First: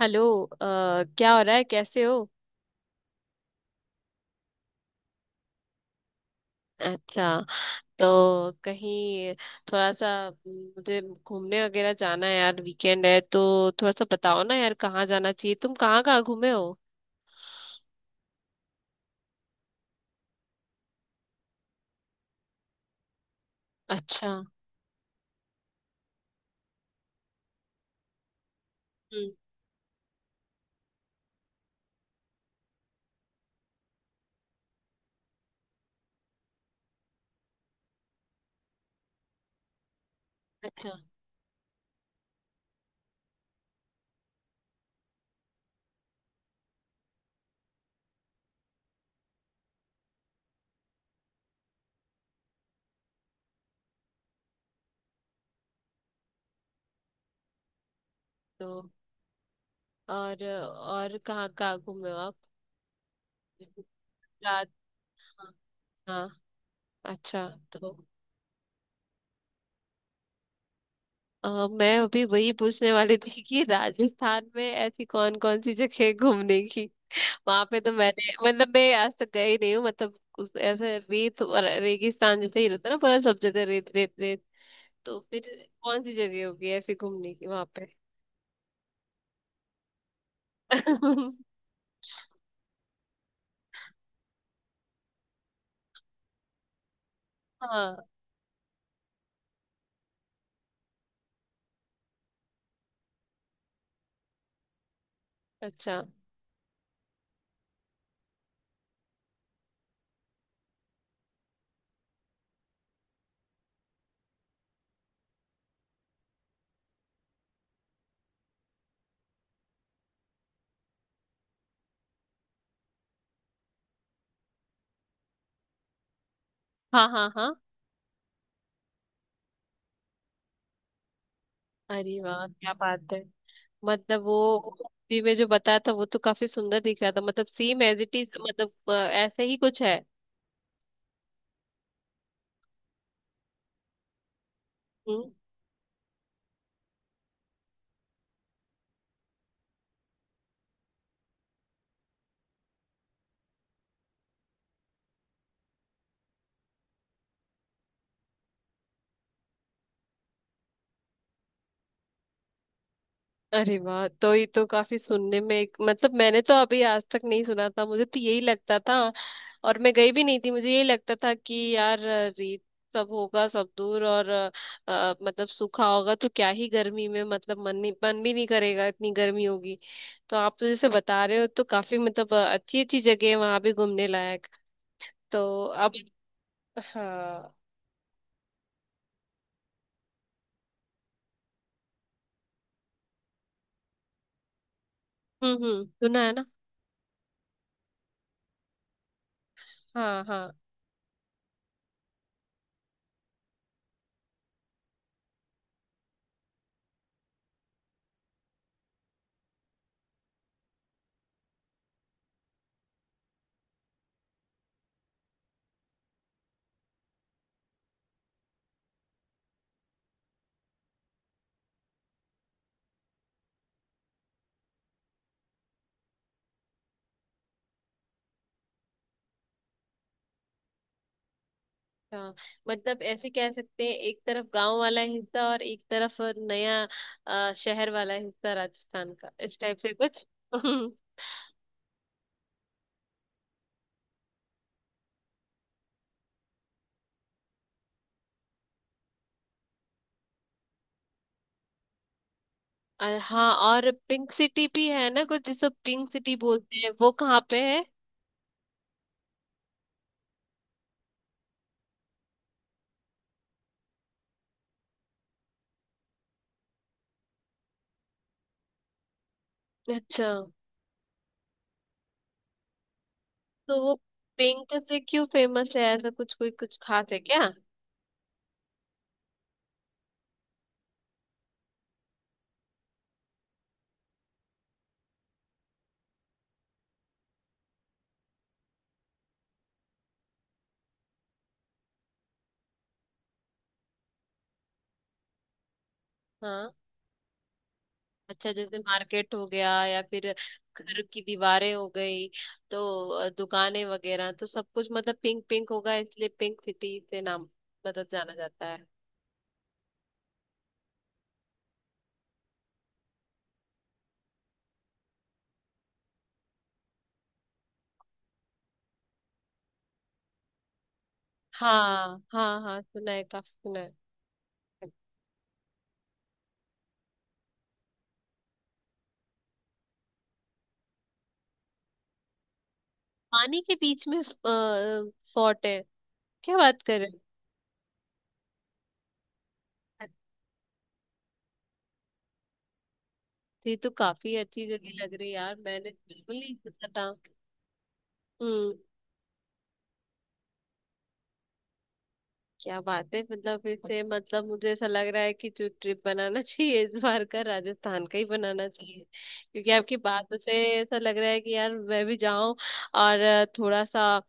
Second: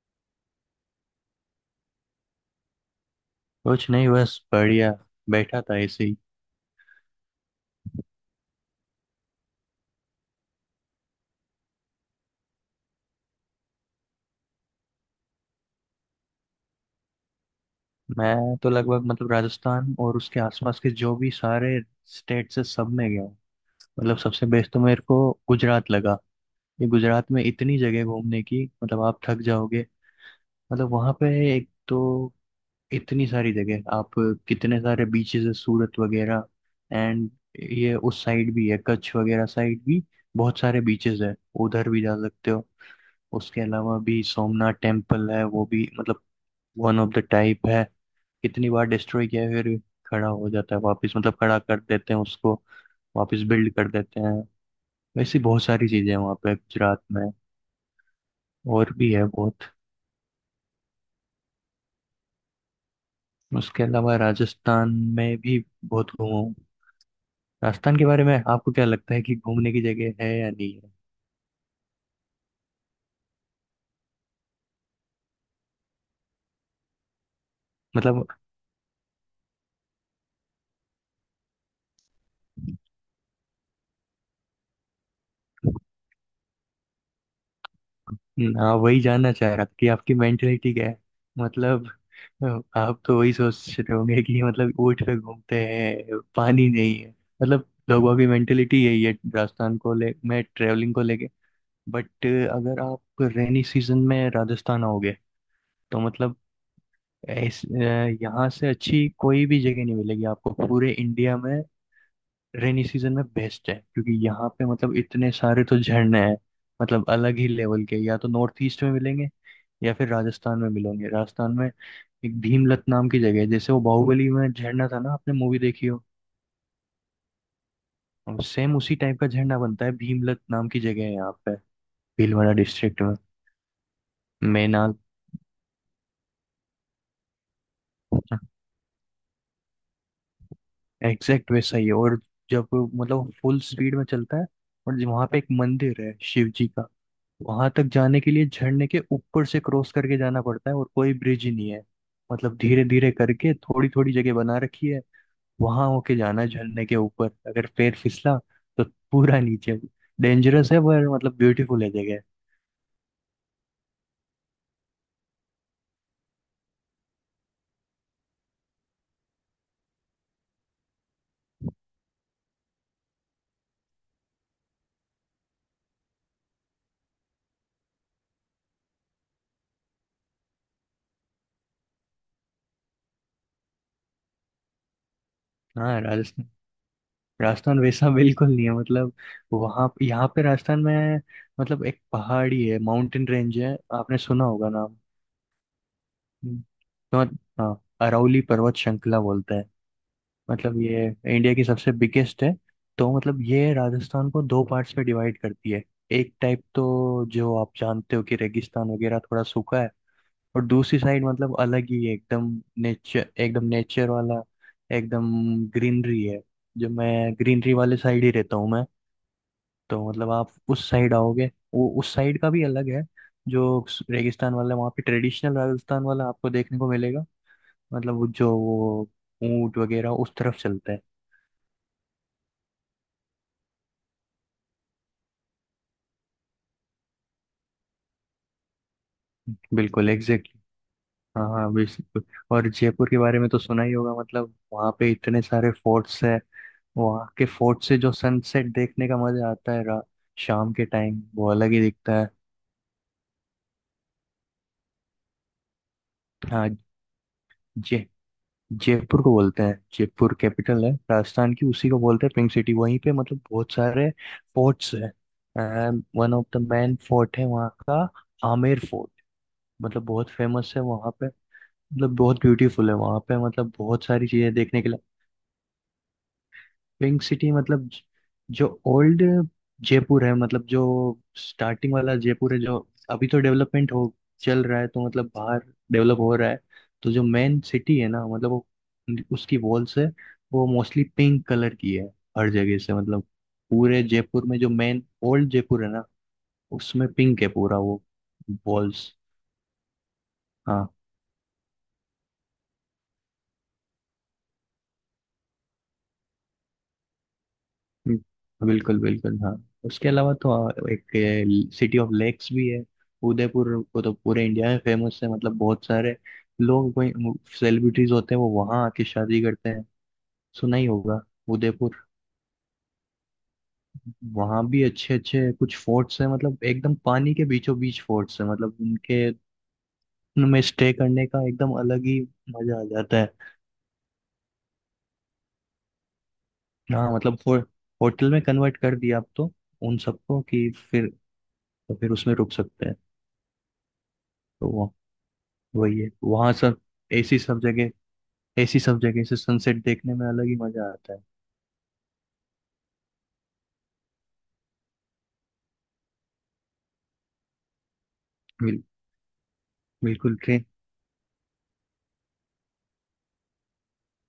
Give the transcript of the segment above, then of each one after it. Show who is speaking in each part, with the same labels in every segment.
Speaker 1: Hello क्या हो रहा है, कैसे हो।
Speaker 2: कुछ नहीं, बस बढ़िया बैठा था ऐसे ही।
Speaker 1: अच्छा, तो कहीं थोड़ा सा मुझे घूमने वगैरह जाना है यार, वीकेंड है तो थोड़ा सा बताओ ना यार, कहाँ जाना चाहिए, तुम कहाँ कहाँ घूमे हो।
Speaker 2: मैं तो लगभग, मतलब राजस्थान और उसके आसपास के जो भी सारे स्टेट से, सब में गया हूँ। मतलब
Speaker 1: अच्छा।
Speaker 2: सबसे बेस्ट तो मेरे को गुजरात लगा। ये गुजरात में इतनी जगह घूमने की, मतलब आप
Speaker 1: हम्म।
Speaker 2: थक जाओगे। मतलब वहाँ पे, एक तो इतनी सारी जगह आप, कितने सारे बीचेस है, सूरत वगैरह। एंड ये उस साइड भी है कच्छ वगैरह साइड भी, बहुत सारे
Speaker 1: अच्छा।
Speaker 2: बीचेस है। उधर भी जा सकते हो। उसके अलावा भी सोमनाथ टेम्पल है, वो भी मतलब वन ऑफ द टाइप है। कितनी बार डिस्ट्रॉय किया है, फिर भी खड़ा हो जाता है वापस, मतलब खड़ा कर देते हैं उसको वापस, बिल्ड कर देते हैं। वैसी बहुत सारी चीजें हैं वहाँ पे गुजरात में,
Speaker 1: तो
Speaker 2: और भी है बहुत।
Speaker 1: और कहाँ कहाँ घूमे हो आप।
Speaker 2: उसके अलावा
Speaker 1: राज
Speaker 2: राजस्थान में
Speaker 1: हाँ।
Speaker 2: भी बहुत
Speaker 1: हाँ,
Speaker 2: घूमा हूँ।
Speaker 1: अच्छा। तो
Speaker 2: राजस्थान के बारे में आपको क्या लगता है कि घूमने की जगह है या नहीं है?
Speaker 1: मैं अभी वही पूछने वाली थी कि राजस्थान में ऐसी कौन कौन सी जगह है घूमने की। वहां पे तो
Speaker 2: मतलब
Speaker 1: मैंने मतलब मैं आज तक गई नहीं हूँ, मतलब ऐसे रेत और रेगिस्तान जैसे ही रहता है ना, पूरा सब जगह रेत रेत रेत। तो फिर कौन सी जगह होगी ऐसे घूमने की वहां पे।
Speaker 2: हाँ, वही जानना चाह रहा था कि आपकी मेंटेलिटी क्या है। मतलब आप तो वही सोच रहे होंगे कि मतलब ऊँट पे घूमते हैं, पानी नहीं है, मतलब
Speaker 1: हाँ।
Speaker 2: लोगों की मेंटेलिटी यही है राजस्थान को ले, मैं ट्रेवलिंग को लेके। बट अगर आप रेनी सीजन में राजस्थान आओगे तो
Speaker 1: अच्छा।
Speaker 2: मतलब यहाँ से अच्छी कोई भी जगह नहीं मिलेगी आपको पूरे इंडिया में। रेनी सीजन में बेस्ट है, क्योंकि यहाँ पे मतलब इतने सारे तो झरने हैं, मतलब अलग ही लेवल के। या तो नॉर्थ ईस्ट में मिलेंगे या फिर राजस्थान में मिलेंगे। राजस्थान में एक भीमलत नाम की जगह है। जैसे वो बाहुबली में झरना था ना, आपने मूवी देखी हो,
Speaker 1: हाँ हाँ हाँ।
Speaker 2: सेम उसी टाइप का झरना बनता है। भीमलत नाम की जगह है यहाँ पे,
Speaker 1: अरे वाह,
Speaker 2: भीलवाड़ा
Speaker 1: क्या
Speaker 2: डिस्ट्रिक्ट
Speaker 1: बात
Speaker 2: में।
Speaker 1: है। मतलब वो
Speaker 2: मेनाल
Speaker 1: मूवी में जो बताया था वो तो काफी सुंदर दिख रहा था, मतलब सेम एज इट इज, मतलब ऐसे ही कुछ है।
Speaker 2: एग्जैक्ट वैसा ही है। और जब मतलब फुल स्पीड में चलता है। और वहां
Speaker 1: हम्म।
Speaker 2: पे एक मंदिर है शिव जी का। वहां तक जाने के लिए झरने के ऊपर से क्रॉस करके जाना पड़ता है, और कोई ब्रिज ही नहीं है। मतलब धीरे धीरे करके थोड़ी थोड़ी जगह बना रखी है। वहां होके जाना है झरने के ऊपर। अगर पैर फिसला तो पूरा नीचे। डेंजरस है, पर मतलब ब्यूटीफुल है जगह।
Speaker 1: अरे वाह, तो ये तो काफी सुनने में एक मतलब मैंने तो अभी आज तक नहीं सुना था, मुझे तो यही लगता था। और मैं गई भी नहीं थी, मुझे यही लगता था कि यार रेत सब होगा सब दूर। और मतलब सूखा होगा तो क्या ही गर्मी में, मतलब मन नहीं, मन भी नहीं करेगा, इतनी गर्मी होगी। तो आप तो जैसे बता रहे हो तो काफी मतलब अच्छी अच्छी जगह है वहां भी घूमने लायक। तो अब
Speaker 2: हाँ, राजस्थान।
Speaker 1: हाँ।
Speaker 2: राजस्थान वैसा बिल्कुल नहीं है, मतलब वहाँ, यहाँ पे राजस्थान में मतलब एक पहाड़ी है, माउंटेन रेंज है, आपने सुना होगा नाम।
Speaker 1: हम्म, सुना है ना।
Speaker 2: हम्म, तो हाँ, अरावली पर्वत श्रृंखला बोलते हैं।
Speaker 1: हाँ हाँ
Speaker 2: मतलब ये इंडिया की सबसे बिगेस्ट है। तो मतलब ये राजस्थान को दो पार्ट्स में डिवाइड करती है। एक टाइप तो जो आप जानते हो कि रेगिस्तान वगैरह थोड़ा सूखा है। और दूसरी साइड मतलब अलग ही है, एकदम नेचर, एकदम नेचर वाला, एकदम ग्रीनरी है। जो, मैं ग्रीनरी वाले साइड ही रहता हूँ मैं। तो मतलब आप उस साइड आओगे, वो उस साइड का भी अलग है जो रेगिस्तान वाला है। वहाँ पे ट्रेडिशनल राजस्थान वाला आपको देखने को मिलेगा। मतलब वो, जो वो ऊंट वगैरह उस तरफ चलता है।
Speaker 1: हाँ। मतलब ऐसे कह सकते हैं एक तरफ गांव वाला हिस्सा और एक तरफ नया शहर वाला हिस्सा, राजस्थान का इस टाइप से
Speaker 2: बिल्कुल
Speaker 1: कुछ।
Speaker 2: एग्जैक्टली। हाँ हाँ, बिल्कुल। और जयपुर के बारे में तो सुना ही होगा, मतलब वहाँ पे इतने सारे फोर्ट्स है। वहाँ के फोर्ट से जो सनसेट देखने का मजा आता है, शाम के टाइम वो अलग ही दिखता है।
Speaker 1: और हाँ, और पिंक सिटी भी है ना कुछ, जिसको पिंक सिटी बोलते
Speaker 2: हाँ।
Speaker 1: हैं वो कहाँ पे है।
Speaker 2: जय जयपुर को बोलते हैं। जयपुर कैपिटल है राजस्थान की, उसी को बोलते हैं पिंक सिटी। वहीं पे मतलब बहुत सारे फोर्ट्स हैं। One of the main fort है वहाँ का, आमेर फोर्ट। मतलब
Speaker 1: अच्छा,
Speaker 2: बहुत फेमस है वहाँ पे, मतलब बहुत ब्यूटीफुल है वहाँ पे, मतलब
Speaker 1: तो वो
Speaker 2: बहुत सारी चीजें
Speaker 1: पिंक
Speaker 2: देखने के लिए।
Speaker 1: से क्यों फेमस है, ऐसा कुछ कोई कुछ खास है
Speaker 2: पिंक
Speaker 1: क्या।
Speaker 2: सिटी मतलब जो ओल्ड जयपुर है, मतलब जो स्टार्टिंग वाला जयपुर है, जो अभी तो डेवलपमेंट हो, चल रहा है। तो मतलब बाहर डेवलप हो रहा है। तो जो मेन सिटी है ना, मतलब वो, उसकी वॉल्स है वो मोस्टली पिंक कलर की है। हर जगह से मतलब पूरे जयपुर में जो मेन ओल्ड जयपुर है ना,
Speaker 1: हाँ।
Speaker 2: उसमें पिंक है पूरा वो,
Speaker 1: अच्छा, जैसे
Speaker 2: वॉल्स।
Speaker 1: मार्केट हो गया या फिर घर की दीवारें हो गई। तो दुकानें वगैरह तो सब कुछ मतलब पिंक पिंक होगा, इसलिए पिंक सिटी से नाम मतलब जाना जाता है।
Speaker 2: बिल्कुल बिल्कुल, हाँ। उसके अलावा तो एक सिटी ऑफ लेक्स भी है, उदयपुर। वो तो पूरे इंडिया में फेमस है। मतलब बहुत सारे लोग कोई, सेलिब्रिटीज होते हैं, वो वहाँ आके शादी करते हैं। सुना ही होगा उदयपुर।
Speaker 1: हाँ हाँ हाँ, सुना है, काफी सुना है।
Speaker 2: वहाँ भी अच्छे अच्छे कुछ फोर्ट्स हैं, मतलब एकदम पानी के बीचों बीच फोर्ट्स हैं। मतलब उनके, उनमें स्टे करने का एकदम अलग ही मजा आ जाता है।
Speaker 1: पानी के बीच में फोर्ट है, क्या बात कर
Speaker 2: हाँ
Speaker 1: रहे
Speaker 2: मतलब होटल में कन्वर्ट कर दिया आप तो उन
Speaker 1: हैं।
Speaker 2: सबको कि फिर, तो फिर उसमें रुक सकते हैं।
Speaker 1: ये तो काफी अच्छी
Speaker 2: तो
Speaker 1: जगह लग रही है यार, मैंने
Speaker 2: वही है
Speaker 1: बिल्कुल
Speaker 2: वहां
Speaker 1: नहीं
Speaker 2: सब,
Speaker 1: सोचा था।
Speaker 2: ऐसी सब जगह,
Speaker 1: हम्म।
Speaker 2: ऐसी सब जगह से सनसेट देखने में अलग ही मजा आता है।
Speaker 1: क्या बात है, मतलब इससे मतलब मुझे ऐसा लग रहा है कि जो ट्रिप बनाना चाहिए इस बार का, राजस्थान का ही बनाना
Speaker 2: बिल,
Speaker 1: चाहिए। क्योंकि आपकी बात
Speaker 2: बिल्कुल
Speaker 1: से
Speaker 2: ट्रेन।
Speaker 1: ऐसा लग रहा है कि यार मैं भी जाऊं, और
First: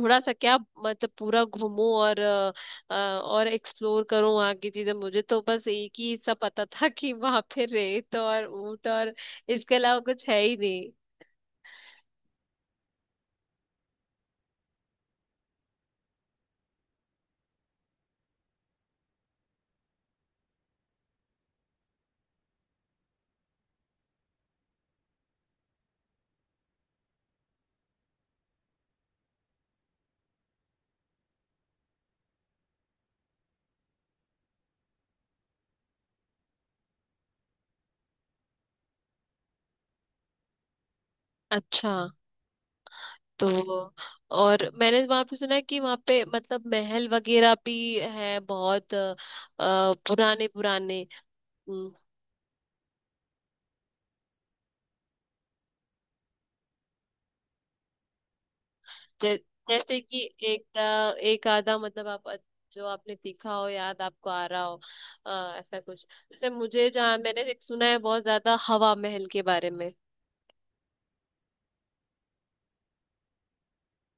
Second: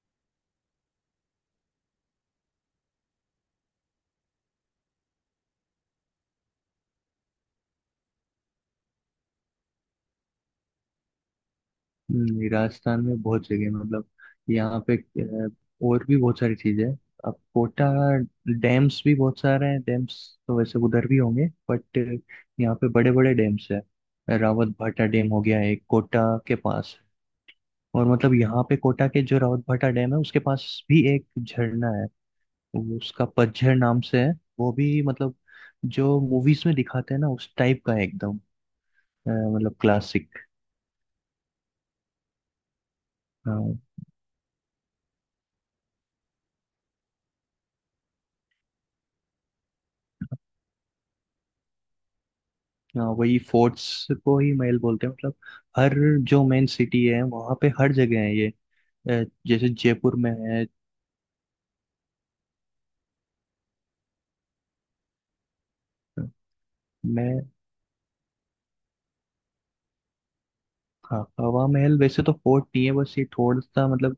Speaker 1: थोड़ा सा क्या, मतलब पूरा घूमूं और और एक्सप्लोर करूं वहाँ की चीजें। मुझे तो बस एक ही हिस्सा पता था कि वहां पे रेत और ऊंट और इसके अलावा कुछ है ही नहीं।
Speaker 2: राजस्थान में बहुत जगह है, मतलब यहाँ पे, और भी बहुत सारी चीजें हैं। अब कोटा, डैम्स भी बहुत सारे हैं डैम्स, तो वैसे उधर भी होंगे, बट यहाँ पे बड़े बड़े डैम्स हैं। रावत भाटा डैम हो गया एक, कोटा के पास। और मतलब यहाँ पे कोटा के जो रावत भाटा डैम है उसके पास भी एक झरना है। वो उसका पतझड़ नाम से है। वो भी मतलब जो मूवीज में दिखाते हैं ना, उस टाइप का है, एकदम मतलब क्लासिक।
Speaker 1: अच्छा। तो
Speaker 2: हाँ,
Speaker 1: और मैंने वहां पे सुना है कि वहां पे मतलब महल वगैरह भी है बहुत, पुराने पुराने। हम्म,
Speaker 2: वही फोर्ट्स को ही महल बोलते हैं। मतलब हर, जो मेन सिटी है वहाँ पे हर जगह है ये,
Speaker 1: जै,
Speaker 2: जैसे
Speaker 1: जैसे
Speaker 2: जयपुर
Speaker 1: कि
Speaker 2: में है।
Speaker 1: एक एक आधा, मतलब आप जो आपने देखा हो, याद आपको आ रहा हो, अ, ऐसा कुछ। जैसे मुझे जहाँ
Speaker 2: मैं
Speaker 1: मैंने एक सुना है बहुत ज्यादा, हवा महल के बारे में।
Speaker 2: हाँ, हवा महल वैसे तो फोर्ट नहीं है, बस ये थोड़ा सा मतलब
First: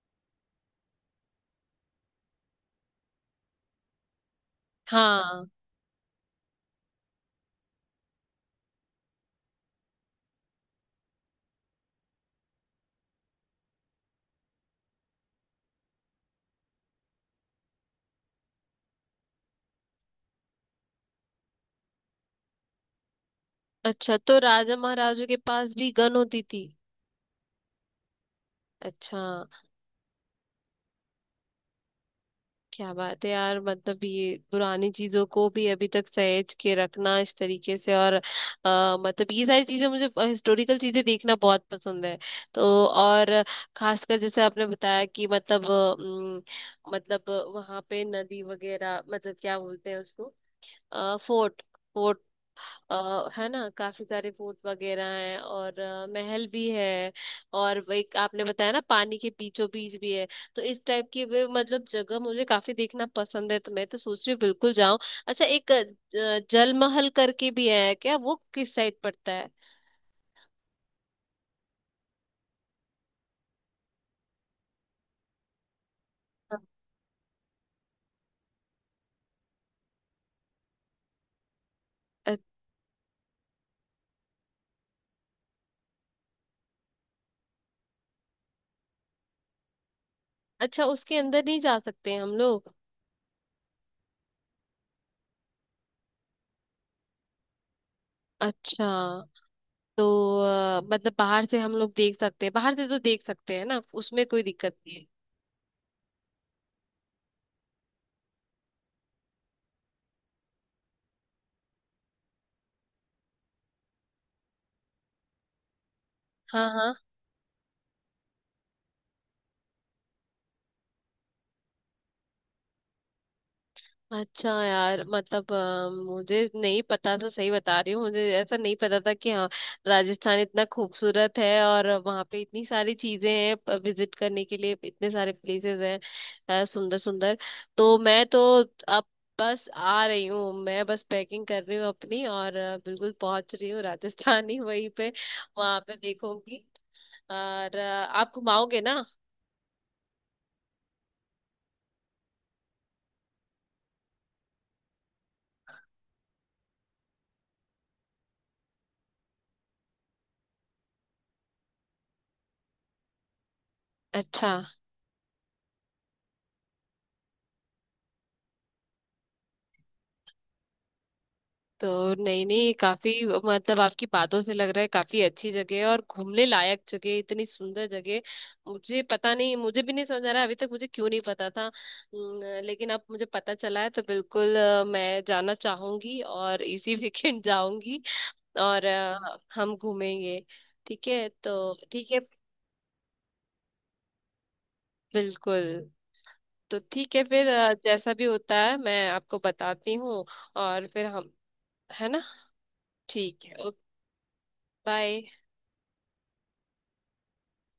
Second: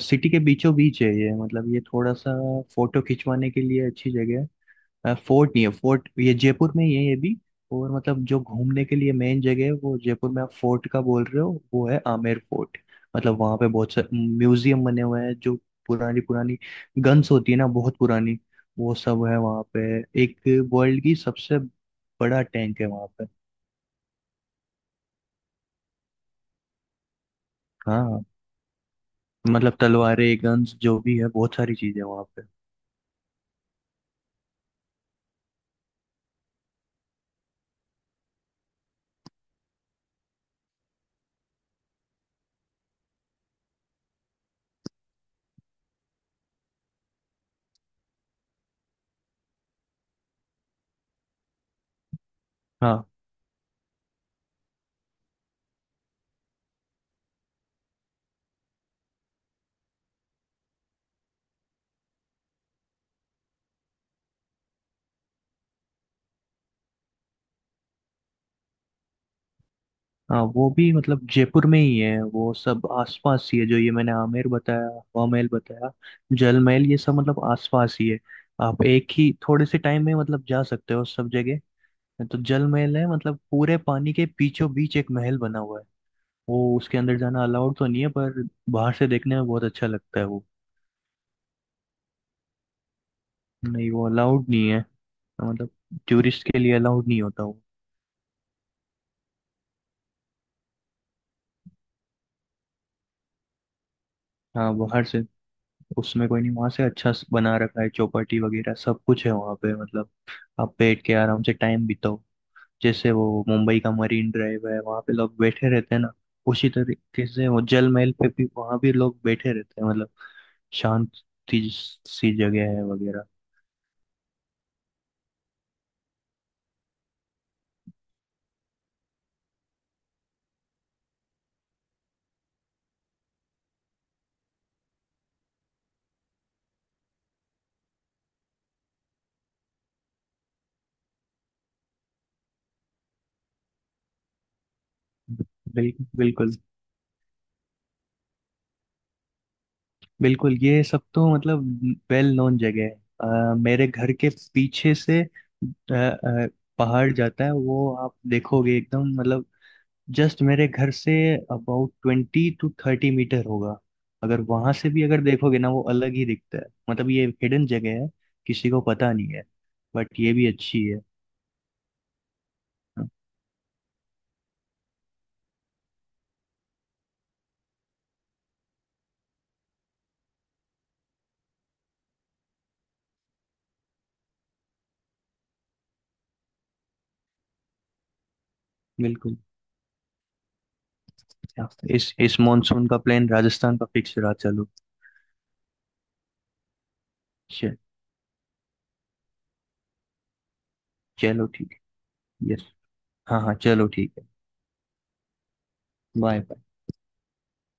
Speaker 2: सिटी के बीचों बीच है ये, मतलब ये थोड़ा सा फोटो खिंचवाने के लिए अच्छी जगह है।
Speaker 1: हाँ।
Speaker 2: फोर्ट नहीं है, फोर्ट ये जयपुर में ही है ये भी। और मतलब जो घूमने के लिए मेन जगह है, वो जयपुर में आप फोर्ट का बोल रहे हो, वो है आमेर फोर्ट। मतलब वहाँ पे बहुत सारे म्यूजियम बने हुए हैं, जो पुरानी पुरानी गन्स होती है ना, बहुत पुरानी, वो सब है वहाँ पे। एक वर्ल्ड की सबसे बड़ा टैंक है वहाँ पे।
Speaker 1: अच्छा, तो राजा महाराजों के पास भी गन होती थी।
Speaker 2: हाँ
Speaker 1: अच्छा।
Speaker 2: मतलब तलवारें, गन्स जो भी है, बहुत सारी चीजें वहाँ पे।
Speaker 1: क्या बात है यार, मतलब ये पुरानी चीजों को भी अभी तक सहेज के रखना इस तरीके से। और मतलब ये सारी चीजें, मुझे हिस्टोरिकल चीजें देखना बहुत पसंद है। तो और खासकर जैसे आपने बताया कि मतलब मतलब वहां पे नदी वगैरह, मतलब क्या बोलते हैं उसको, फोर्ट।
Speaker 2: हाँ
Speaker 1: है ना, काफी सारे फोर्ट वगैरह हैं और महल भी है। और वो एक आपने बताया ना, पानी के बीचों बीच भी है। तो इस टाइप की वे मतलब जगह मुझे काफी देखना पसंद है, तो मैं तो सोच रही हूँ बिल्कुल जाऊं। अच्छा, एक जल महल करके भी है क्या, वो किस साइड पड़ता है।
Speaker 2: हाँ, वो भी मतलब जयपुर में ही है। वो सब आसपास ही है जो ये मैंने आमेर बताया, हवा महल बताया,
Speaker 1: हाँ।
Speaker 2: जल महल, ये सब मतलब आसपास ही है। आप एक ही थोड़े से टाइम में मतलब जा सकते हो सब जगह।
Speaker 1: अ-
Speaker 2: तो जल महल है मतलब पूरे पानी के बीचों बीच एक महल बना हुआ है। वो उसके अंदर जाना अलाउड तो नहीं है, पर बाहर से देखने में बहुत अच्छा लगता है वो।
Speaker 1: अच्छा, उसके अंदर नहीं जा सकते हैं हम लोग।
Speaker 2: नहीं, वो अलाउड नहीं है, मतलब टूरिस्ट के लिए अलाउड नहीं होता वो।
Speaker 1: अच्छा, तो मतलब बाहर से हम लोग देख सकते हैं, बाहर से तो देख सकते हैं ना, उसमें कोई
Speaker 2: हाँ
Speaker 1: दिक्कत नहीं
Speaker 2: बाहर
Speaker 1: है।
Speaker 2: से उसमें कोई नहीं, वहां से अच्छा बना रखा है चौपाटी वगैरह, सब कुछ है वहां पे। मतलब आप बैठ के आराम से टाइम बिताओ। जैसे वो मुंबई का मरीन ड्राइव है वहां पे लोग बैठे रहते हैं ना,
Speaker 1: हाँ
Speaker 2: उसी
Speaker 1: हाँ।
Speaker 2: तरीके से वो जल महल पे भी वहां भी लोग बैठे रहते हैं, मतलब शांत सी सी जगह है वगैरह।
Speaker 1: अच्छा यार, मतलब मुझे नहीं पता था, सही बता रही हूँ, मुझे ऐसा नहीं पता था कि हाँ राजस्थान इतना खूबसूरत है और वहाँ पे इतनी सारी चीजें हैं विजिट करने के लिए, इतने सारे प्लेसेस हैं सुंदर सुंदर। तो मैं तो अब बस आ रही हूँ, मैं बस पैकिंग कर रही हूँ अपनी, और बिल्कुल पहुंच रही हूँ राजस्थान ही, वहीं पे वहाँ पे
Speaker 2: बिल्कुल। बिल्कुल,
Speaker 1: देखूंगी। और आप घुमाओगे ना।
Speaker 2: बिल्कुल ये सब तो मतलब वेल नोन जगह है। मेरे घर के पीछे से, पहाड़ जाता है। वो आप देखोगे, एकदम मतलब जस्ट मेरे घर से अबाउट 20-30 मीटर होगा। अगर
Speaker 1: अच्छा।
Speaker 2: वहां से भी अगर देखोगे ना, वो अलग ही दिखता है। मतलब ये हिडन जगह है, किसी को पता नहीं है, बट ये भी अच्छी है।
Speaker 1: तो नहीं नहीं,
Speaker 2: हाँ,
Speaker 1: काफी मतलब आपकी बातों से लग रहा है काफी अच्छी जगह है और घूमने लायक जगह, इतनी सुंदर जगह। मुझे पता नहीं, मुझे भी नहीं समझ आ रहा अभी तक मुझे क्यों नहीं पता था लेकिन अब मुझे पता चला है तो बिल्कुल मैं जाना चाहूंगी और इसी वीकेंड जाऊंगी। और
Speaker 2: बिल्कुल।
Speaker 1: हम घूमेंगे। ठीक है, तो ठीक
Speaker 2: इस
Speaker 1: है।
Speaker 2: इस मॉनसून का प्लान राजस्थान का फिक्स रहा, चलो।
Speaker 1: बिल्कुल। तो ठीक है फिर,
Speaker 2: च-
Speaker 1: जैसा भी होता है मैं आपको बताती हूँ। और फिर हम,
Speaker 2: चलो, ठीक
Speaker 1: है ना।
Speaker 2: है, यस। हाँ
Speaker 1: ठीक
Speaker 2: हाँ
Speaker 1: है, ओके।
Speaker 2: चलो, ठीक है।
Speaker 1: बाय।
Speaker 2: बाय।